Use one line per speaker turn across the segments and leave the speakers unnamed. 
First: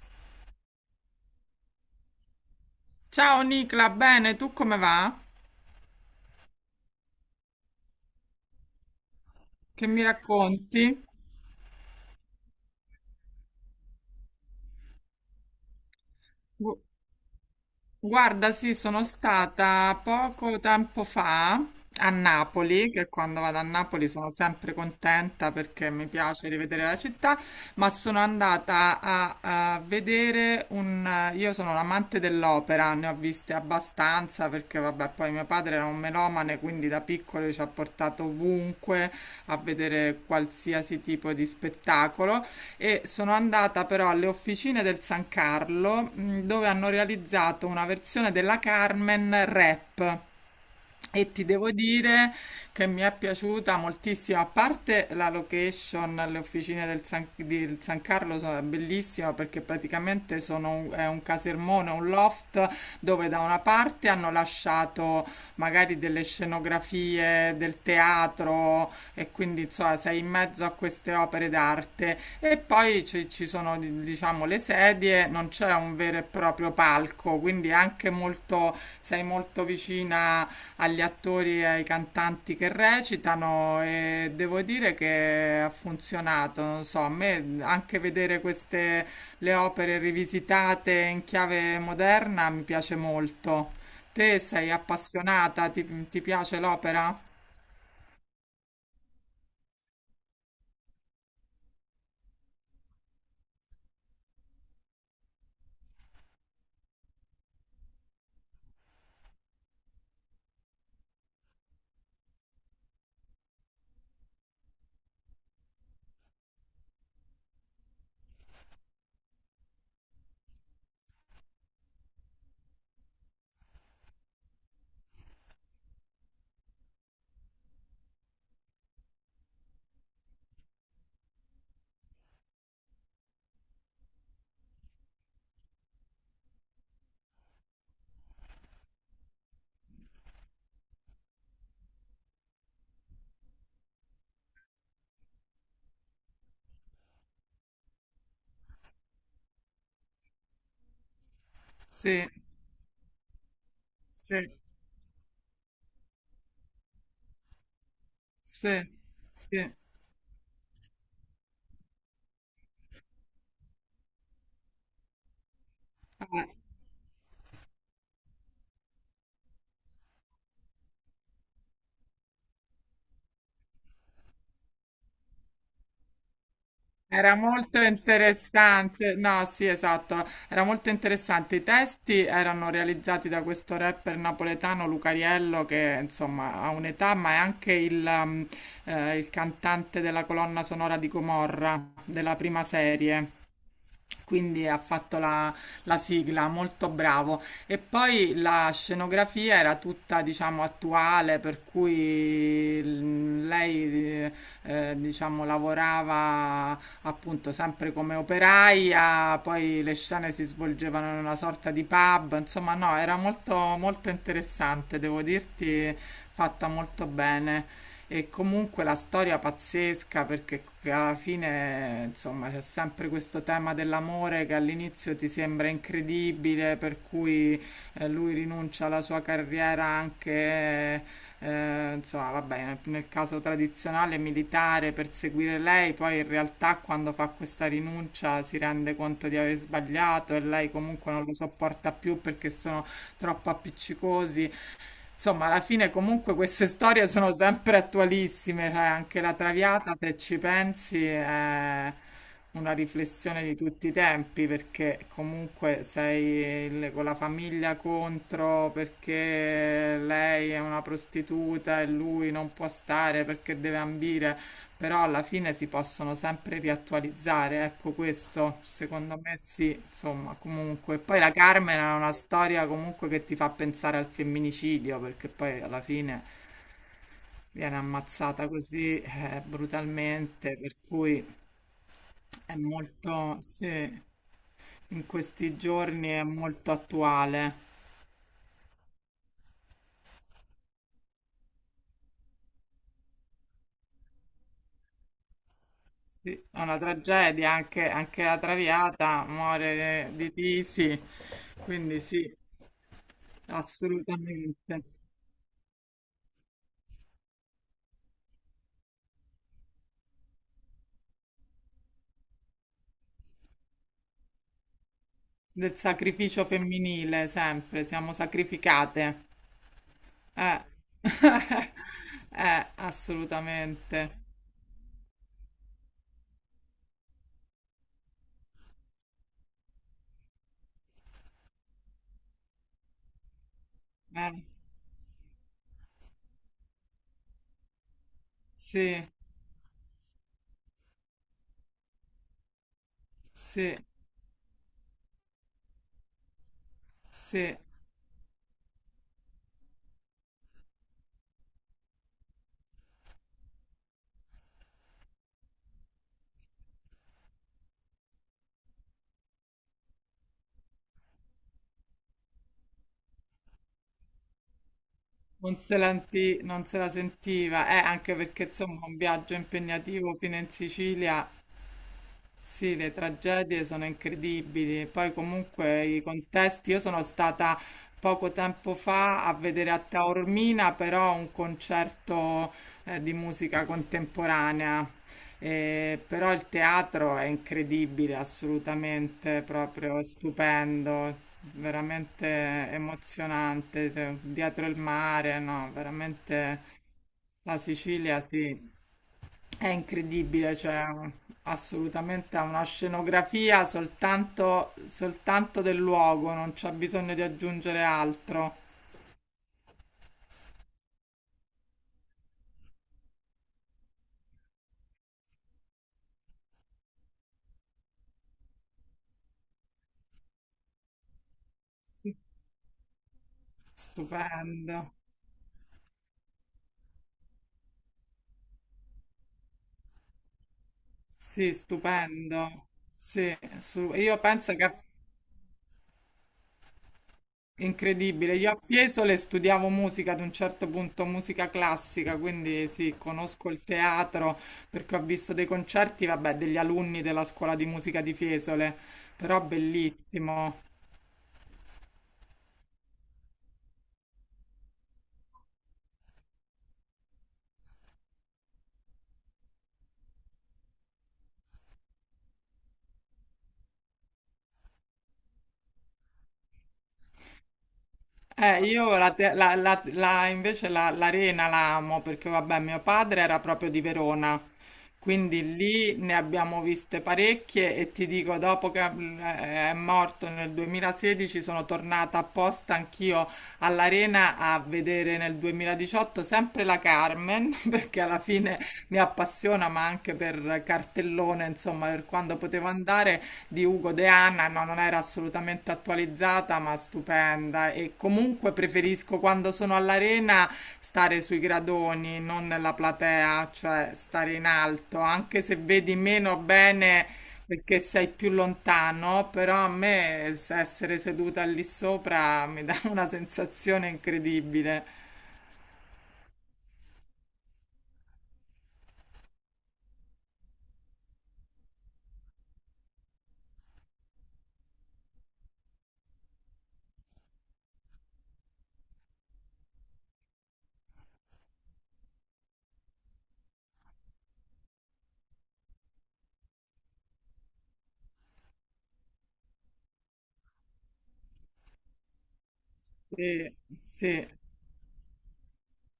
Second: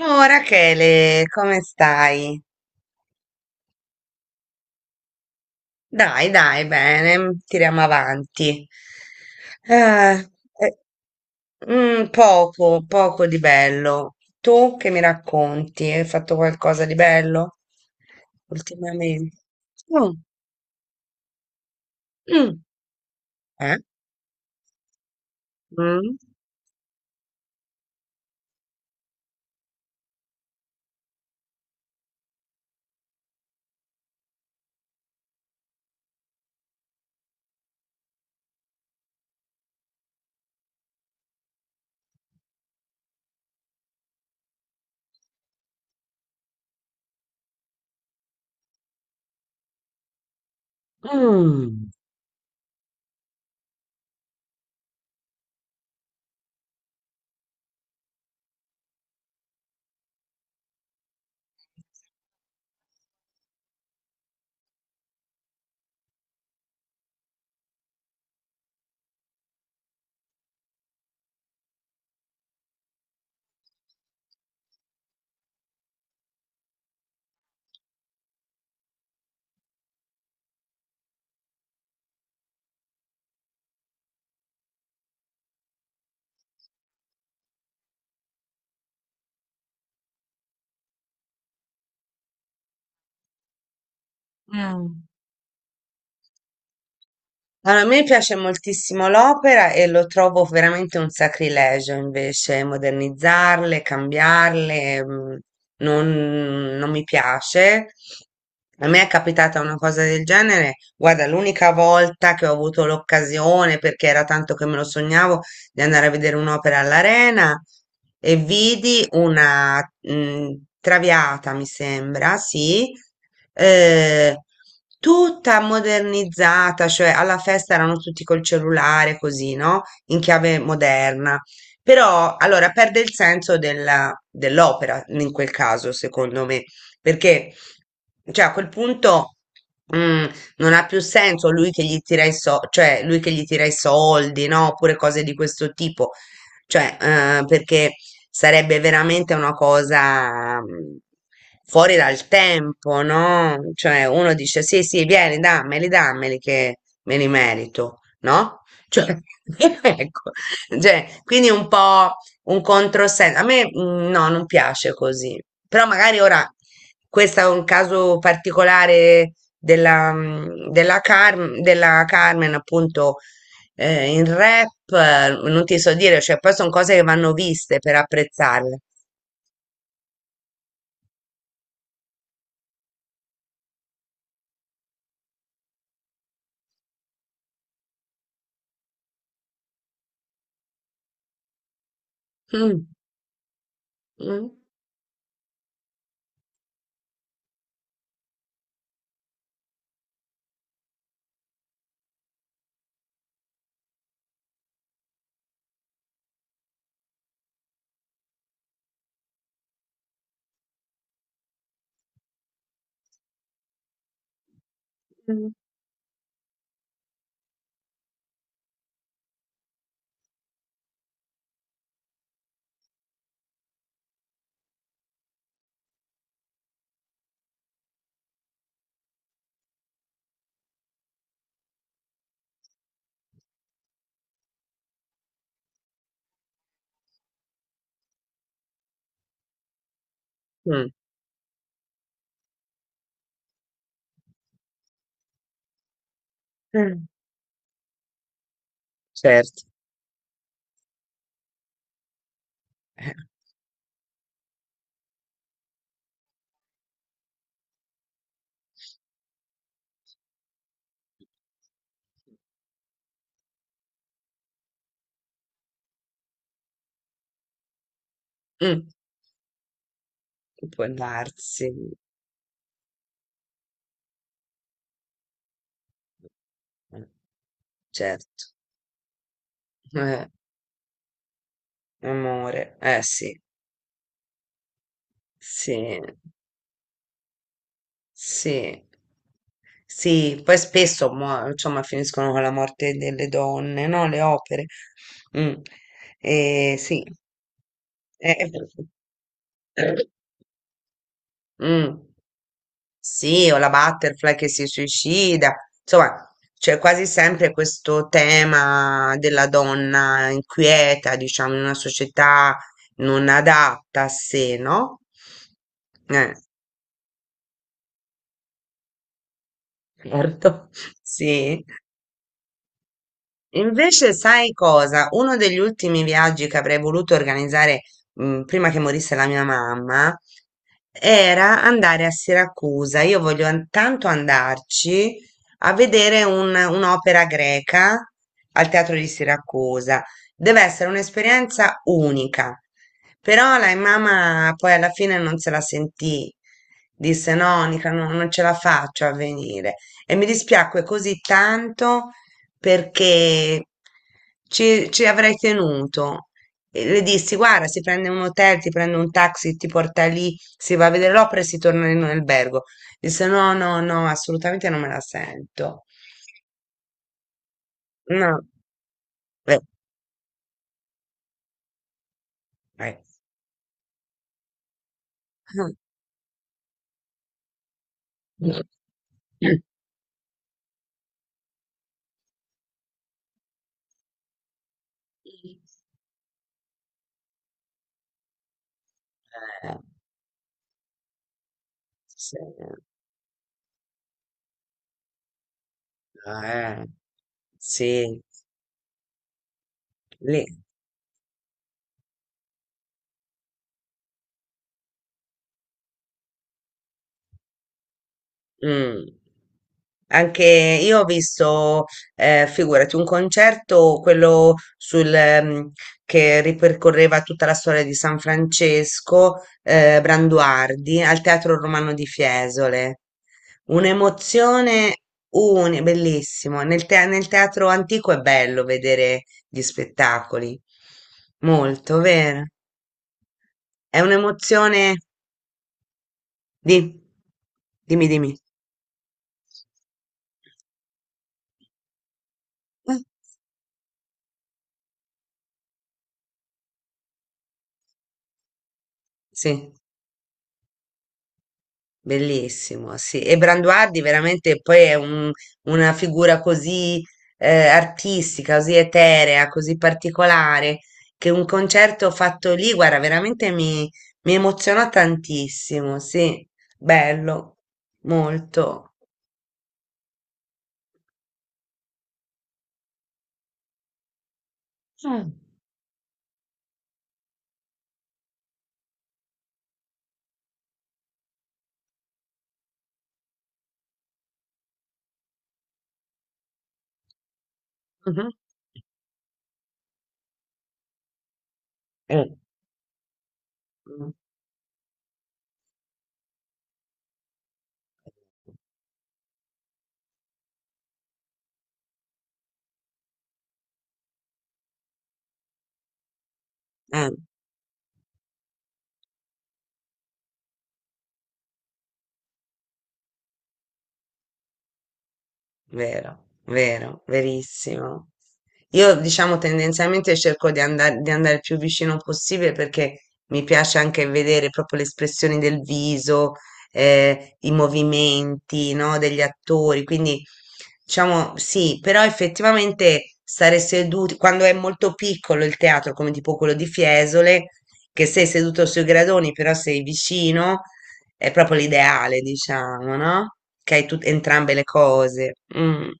Oh, Rachele, come stai?
Ciao Nicla, bene, tu come va?
Dai, dai, bene, tiriamo avanti.
Che mi
Eh, eh,
racconti?
poco, poco di bello. Tu che mi racconti? Hai fatto
Gu-
qualcosa di bello
Guarda, sì, sono
ultimamente?
stata
Mm,
poco tempo fa a
mm,
Napoli, che quando vado a
eh?
Napoli sono sempre contenta perché mi
Mm,
piace rivedere la città, ma sono andata a vedere un... Io sono un amante dell'opera, ne ho viste abbastanza perché vabbè, poi mio padre era un melomane, quindi da piccolo ci ha portato ovunque a vedere qualsiasi tipo di spettacolo. E sono andata però alle officine del San Carlo dove hanno realizzato una versione della Carmen rap e ti devo
mm,
dire che mi è piaciuta moltissimo, a parte la location, le officine del San Carlo sono bellissime perché praticamente è un casermone, un loft dove da una parte hanno lasciato magari delle scenografie del teatro, e quindi insomma, sei in mezzo a queste opere d'arte e poi ci sono diciamo le sedie, non c'è un vero e proprio palco, quindi è anche sei molto vicina agli attori e ai cantanti che recitano e devo dire che ha funzionato, non so, a me anche vedere queste le opere rivisitate in chiave moderna mi piace molto. Te sei
mm.
appassionata? Ti piace l'opera?
Allora, a me piace moltissimo l'opera e lo trovo veramente un sacrilegio invece modernizzarle, cambiarle, non mi piace. A me è capitata una cosa del genere, guarda, l'unica volta che ho avuto l'occasione, perché era tanto che me lo sognavo, di andare a vedere un'opera all'Arena e vidi una Traviata, mi sembra, sì, eh, tutta modernizzata, cioè alla festa erano tutti col cellulare, così, no? In chiave moderna. Però allora perde il senso dell'opera in quel caso, secondo me, perché cioè, a quel punto. mm, Non ha più senso lui che gli tira i so- cioè lui che gli tira i soldi, no? Oppure cose di questo tipo. Cioè, perché sarebbe veramente una cosa fuori
Sì,
dal tempo, no? Cioè, uno
sì.
dice sì, sì, vieni, dammeli, dammeli che me li merito, no?
Sì,
Cioè,
sì.
ecco, cioè, quindi un po' un controsenso. A me no, non piace così. Però magari
Ah,
ora questo è un caso particolare della Carmen, appunto, in rap, non ti so dire, cioè poi sono cose che vanno
era
viste
molto
per apprezzarle.
interessante, no, sì, esatto, era molto interessante. I testi erano realizzati da questo rapper napoletano Lucariello, che insomma ha un'età, ma è anche il cantante della colonna sonora di Gomorra, della prima
Mm,
serie.
mm,
Quindi ha fatto la sigla, molto bravo. E poi la scenografia era tutta, diciamo, attuale, per cui lei, diciamo, lavorava appunto sempre come operaia, poi le scene si svolgevano in una sorta di pub, insomma, no, era molto interessante, devo
mm,
dirti, fatta molto bene. E comunque la storia pazzesca perché alla fine, insomma, c'è sempre questo tema dell'amore che all'inizio ti sembra incredibile, per cui lui rinuncia alla sua carriera anche, insomma, vabbè, nel caso tradizionale militare per seguire lei, poi in realtà quando fa questa rinuncia si rende conto di aver sbagliato e lei
mm,
comunque non lo sopporta più perché sono troppo appiccicosi. Insomma, alla fine comunque queste storie
mm.
sono sempre attualissime, cioè anche la
Certo,
Traviata, se ci pensi, è una
eh,
riflessione di tutti i tempi, perché comunque sei con la famiglia contro, perché lei è una prostituta e lui non può stare perché deve ambire. Però alla fine si possono sempre riattualizzare, ecco questo,
mm,
secondo me sì, insomma,
può
comunque. Poi la
darsi,
Carmen è una storia comunque che ti fa pensare al femminicidio, perché poi alla fine
eh,
viene
certo,
ammazzata così
eh,
brutalmente, per cui è
amore, eh
molto,
sì,
sì, in questi
sì.
giorni è molto attuale.
Sì, sì, poi spesso insomma, finiscono con la morte delle donne, no? Le opere. Mm.
Sì, è una
Sì.
tragedia, anche, anche
Eh,
la Traviata
eh,
muore di tisi,
mm.
quindi sì,
Sì, o la butterfly che
assolutamente.
si suicida, insomma, c'è quasi sempre questo tema della donna inquieta, diciamo, in una società non adatta a sé, no?
Del
Eh,
sacrificio femminile, sempre, siamo sacrificate. Eh,
certo, sì.
assolutamente.
Invece, sai cosa? Uno degli ultimi viaggi che avrei voluto organizzare, prima che morisse la mia mamma era andare a Siracusa. Io voglio tanto
Eh,
andarci a vedere un'opera greca al Teatro
sì,
di Siracusa. Deve essere un'esperienza unica. Però la
sì,
mamma poi alla fine non se la sentì. Disse:
sì.
No, Nica, non ce la faccio a venire. E mi dispiacque così tanto perché ci avrei tenuto. E le dissi, guarda, si prende un hotel, ti prende un taxi, ti porta lì, si va a vedere l'opera e si torna in un albergo. Disse, no, no, no, assolutamente non me la
Non se
sento.
la, non se la sentiva, anche
No,
perché insomma un viaggio
beh,
impegnativo fino in Sicilia. Sì, le
eh.
tragedie sono incredibili. E poi comunque i contesti, io sono stata poco tempo fa a
Eh,
vedere a Taormina però un concerto di musica contemporanea. E però il teatro è incredibile, assolutamente, proprio stupendo, veramente
sì,
emozionante, dietro il mare, no, veramente
eh,
la
sì.
Sicilia, sì. È
Lì.
incredibile, cioè assolutamente ha una scenografia soltanto, soltanto del luogo, non c'è bisogno di aggiungere altro.
Mm. Anche io ho visto, figurati, un concerto, quello sul, che ripercorreva tutta la storia di San Francesco, Branduardi, al Teatro Romano di
Sì.
Fiesole.
Stupendo,
Un'emozione unica, bellissimo. Nel teatro antico è bello vedere gli spettacoli.
sì,
Molto, vero?
stupendo. Sì,
È
io penso che
un'emozione di.
è
Dimmi,
incredibile.
dimmi.
Io a Fiesole studiavo musica ad un certo punto, musica classica, quindi sì,
Eh,
conosco il teatro perché ho visto dei concerti, vabbè, degli alunni della scuola di musica di Fiesole, però
Sì.
bellissimo.
Bellissimo, sì. E Branduardi veramente poi è una figura così artistica, così eterea, così particolare, che un concerto fatto lì, guarda, veramente mi emozionò tantissimo, sì, bello, molto.
Io la, te- la- la- la- invece la- l'arena la amo perché vabbè, mio padre era proprio di Verona,
Ah.
quindi lì ne abbiamo viste parecchie e ti dico, dopo che è morto nel 2016 sono tornata apposta anch'io all'arena a vedere nel 2018 sempre la Carmen, perché alla
Mhm.
fine mi appassiona, ma anche per cartellone, insomma, per
Eh.
quando potevo andare di Ugo De
Mm.
Anna, no, non era assolutamente attualizzata, ma stupenda. E comunque preferisco quando sono all'arena stare sui gradoni, non nella platea, cioè stare in alto, anche se vedi meno bene
Eh.
perché sei più lontano, però a me essere seduta lì sopra mi dà una sensazione incredibile.
Vero, vero, verissimo. Io diciamo tendenzialmente cerco di andare il più vicino possibile perché mi piace anche vedere proprio le espressioni del viso, i movimenti, no, degli attori. Quindi diciamo sì, però effettivamente stare seduti, quando è molto piccolo il teatro, come tipo quello di Fiesole, che sei seduto sui gradoni, però sei vicino, è proprio l'ideale, diciamo, no?
Sì,
Che hai
sì.
entrambe le cose. Mm.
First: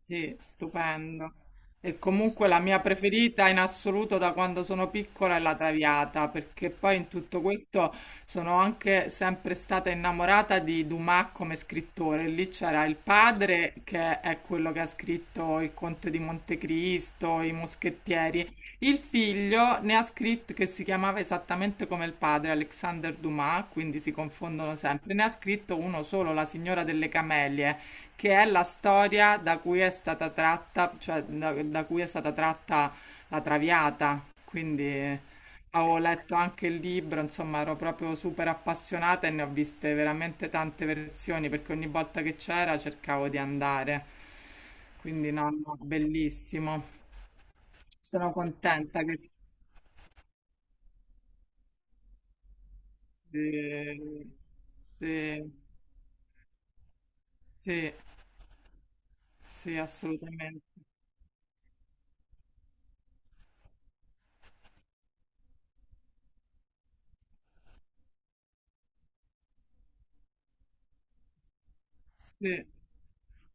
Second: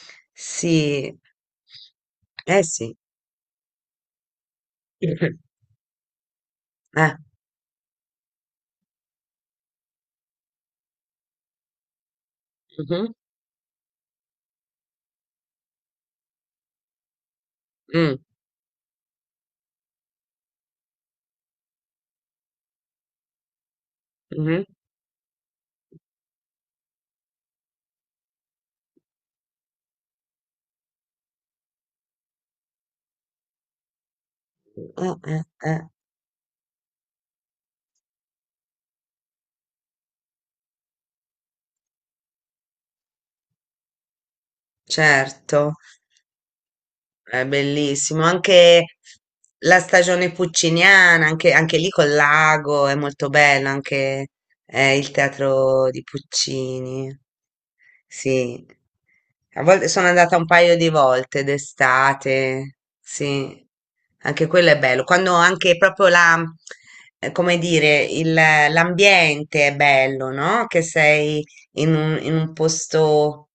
Sì,
Sì,
stupendo. E comunque la
eh
mia
sì.
preferita in assoluto da quando sono piccola è la Traviata, perché poi in
Eh.
tutto questo sono anche sempre stata innamorata di Dumas come scrittore. Lì c'era il
Mhm,
padre, che è quello che ha scritto Il Conte di Montecristo, I
mm,
Moschettieri. Il figlio ne ha scritto che si chiamava esattamente come il padre, Alexander Dumas, quindi si
mhm.
confondono sempre. Ne ha scritto uno solo, La signora delle camelie che è la storia da cui è stata tratta, cioè da cui è stata tratta la Traviata. Quindi
Eh, eh, eh.
avevo letto anche il libro, insomma, ero proprio super appassionata e ne ho viste veramente tante versioni perché ogni volta che c'era cercavo di andare. Quindi no,
Certo.
no, bellissimo.
È bellissimo,
Sono
anche
contenta che
la stagione pucciniana, anche lì col lago, è molto bello,
eh,
anche il
sì,
teatro di Puccini.
sì,
Sì, a
sì,
volte sono andata un
assolutamente.
paio di volte d'estate, sì, anche quello è bello, quando anche proprio la, come dire, l'ambiente è bello, no? Che sei in un
Sì,
posto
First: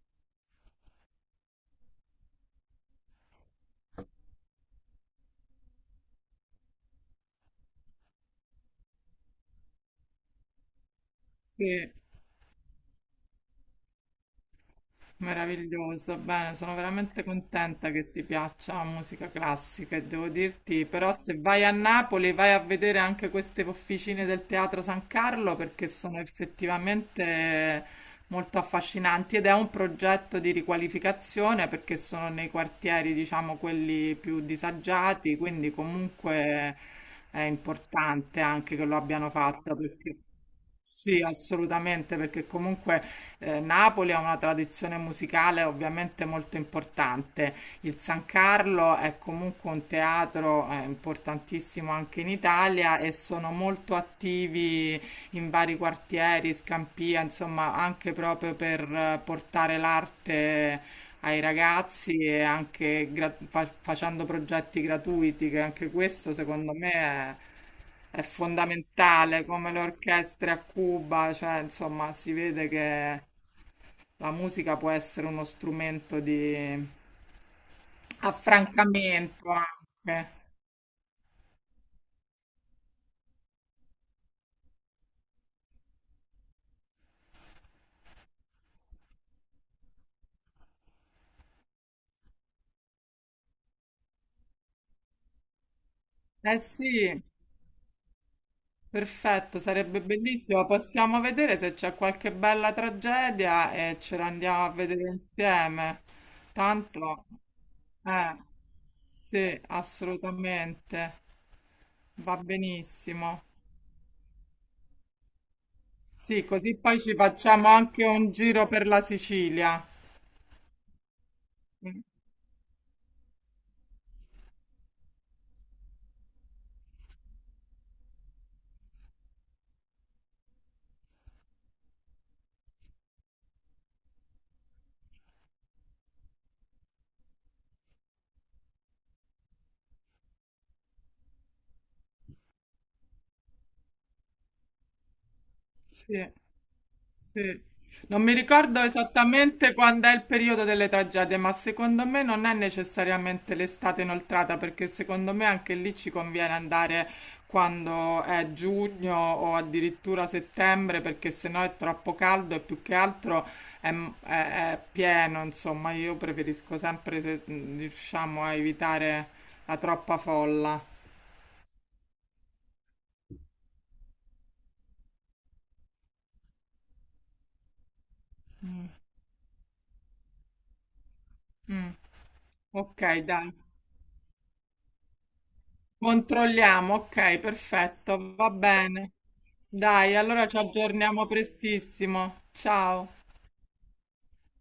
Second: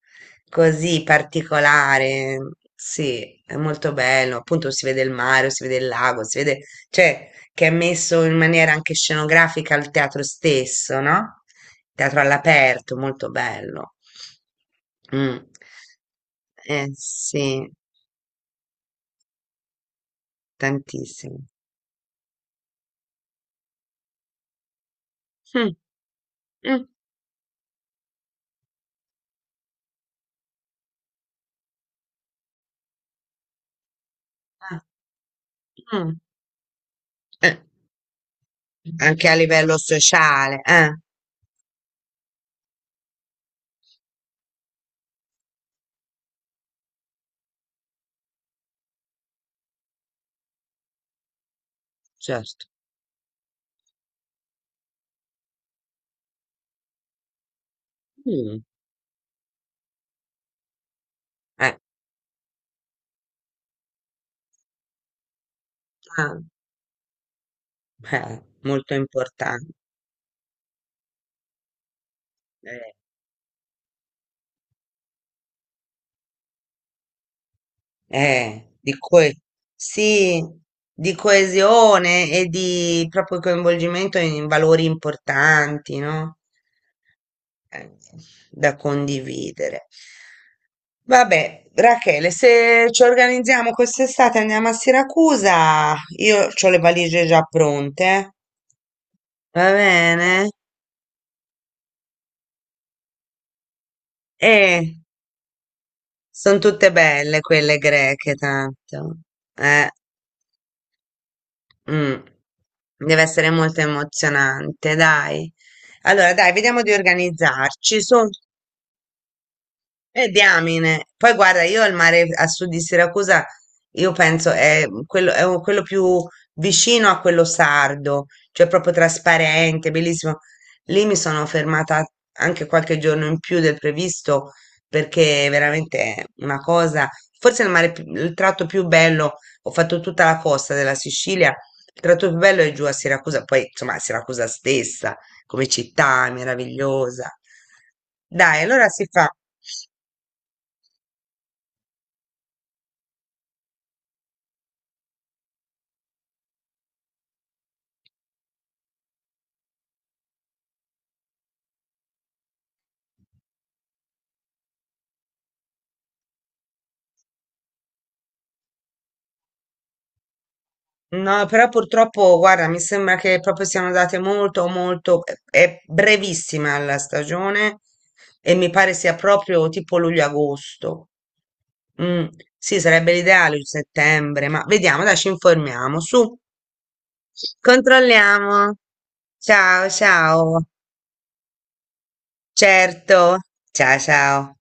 così particolare. Sì, è molto bello. Appunto si vede il mare, si vede il lago, si vede, cioè che è messo in maniera anche scenografica al teatro stesso, no?
sì.
Teatro all'aperto, molto bello. Mm.
Meraviglioso, bene, sono veramente
Sì,
contenta che ti piaccia la musica classica e devo dirti, però se
tantissimo.
vai a Napoli vai a vedere anche queste officine del Teatro San Carlo
Mm,
perché sono
mm,
effettivamente molto affascinanti ed è un progetto di riqualificazione perché sono nei quartieri, diciamo, quelli più
ah,
disagiati, quindi
mm.
comunque è
Eh,
importante anche che lo
anche
abbiano
a
fatto
livello
perché...
sociale,
Sì, assolutamente, perché comunque Napoli ha una tradizione musicale ovviamente molto importante. Il San Carlo è comunque un teatro importantissimo anche in
certo.
Italia e sono molto attivi in vari quartieri, Scampia, insomma, anche proprio
Mm,
per portare l'arte ai
eh,
ragazzi e anche facendo progetti gratuiti, che anche questo
ah,
secondo me è
molto
fondamentale, come
importante.
le orchestre a Cuba, cioè, insomma, si vede che la musica può essere uno strumento di
eh, di coe-
affrancamento anche.
sì, di coesione e di proprio coinvolgimento in valori importanti, no? Eh, Da condividere. Vabbè, Rachele, se ci organizziamo quest'estate andiamo a Siracusa, io
Eh
ho le
sì.
valigie già pronte,
Perfetto,
va
sarebbe
bene?
bellissimo. Possiamo vedere se c'è qualche bella tragedia e ce la andiamo a
E
vedere insieme.
sono tutte
Tanto,
belle quelle greche,
eh,
tanto.
sì,
Eh.
assolutamente,
Mm.
va
Deve
benissimo.
essere molto emozionante, dai. Allora,
Sì,
dai,
così
vediamo di
poi ci facciamo
organizzarci.
anche
Su.
un giro per la Sicilia.
Diamine. Poi guarda, io al
Mm.
mare a sud di Siracusa, io penso è quello, è quello più vicino a quello sardo, cioè proprio trasparente, bellissimo. Lì mi sono fermata anche qualche giorno in più del previsto perché veramente è una cosa, forse il mare, il tratto più bello, ho fatto tutta la costa della Sicilia, il tratto più bello è giù a Siracusa, poi insomma Siracusa stessa, come
Sì.
città, è meravigliosa.
Sì. Non mi
Dai,
ricordo
allora si fa.
esattamente quando è il periodo delle tragedie, ma secondo me non è necessariamente l'estate inoltrata, perché secondo me anche lì ci conviene andare quando è giugno o addirittura settembre, perché sennò è troppo caldo e più che altro è, è pieno, insomma, io preferisco sempre se riusciamo a evitare la troppa folla.
No, però purtroppo, guarda, mi sembra che proprio siano andate molto, molto, è brevissima la stagione e mi pare sia proprio tipo luglio-agosto.
Mm.
Mm, sì,
Ok,
sarebbe
dai.
l'ideale il settembre, ma vediamo, dai, ci informiamo. Su,
Controlliamo, ok, perfetto, va
controlliamo.
bene.
Ciao,
Dai, allora ci
ciao.
aggiorniamo prestissimo. Ciao.
Certo. Ciao, ciao.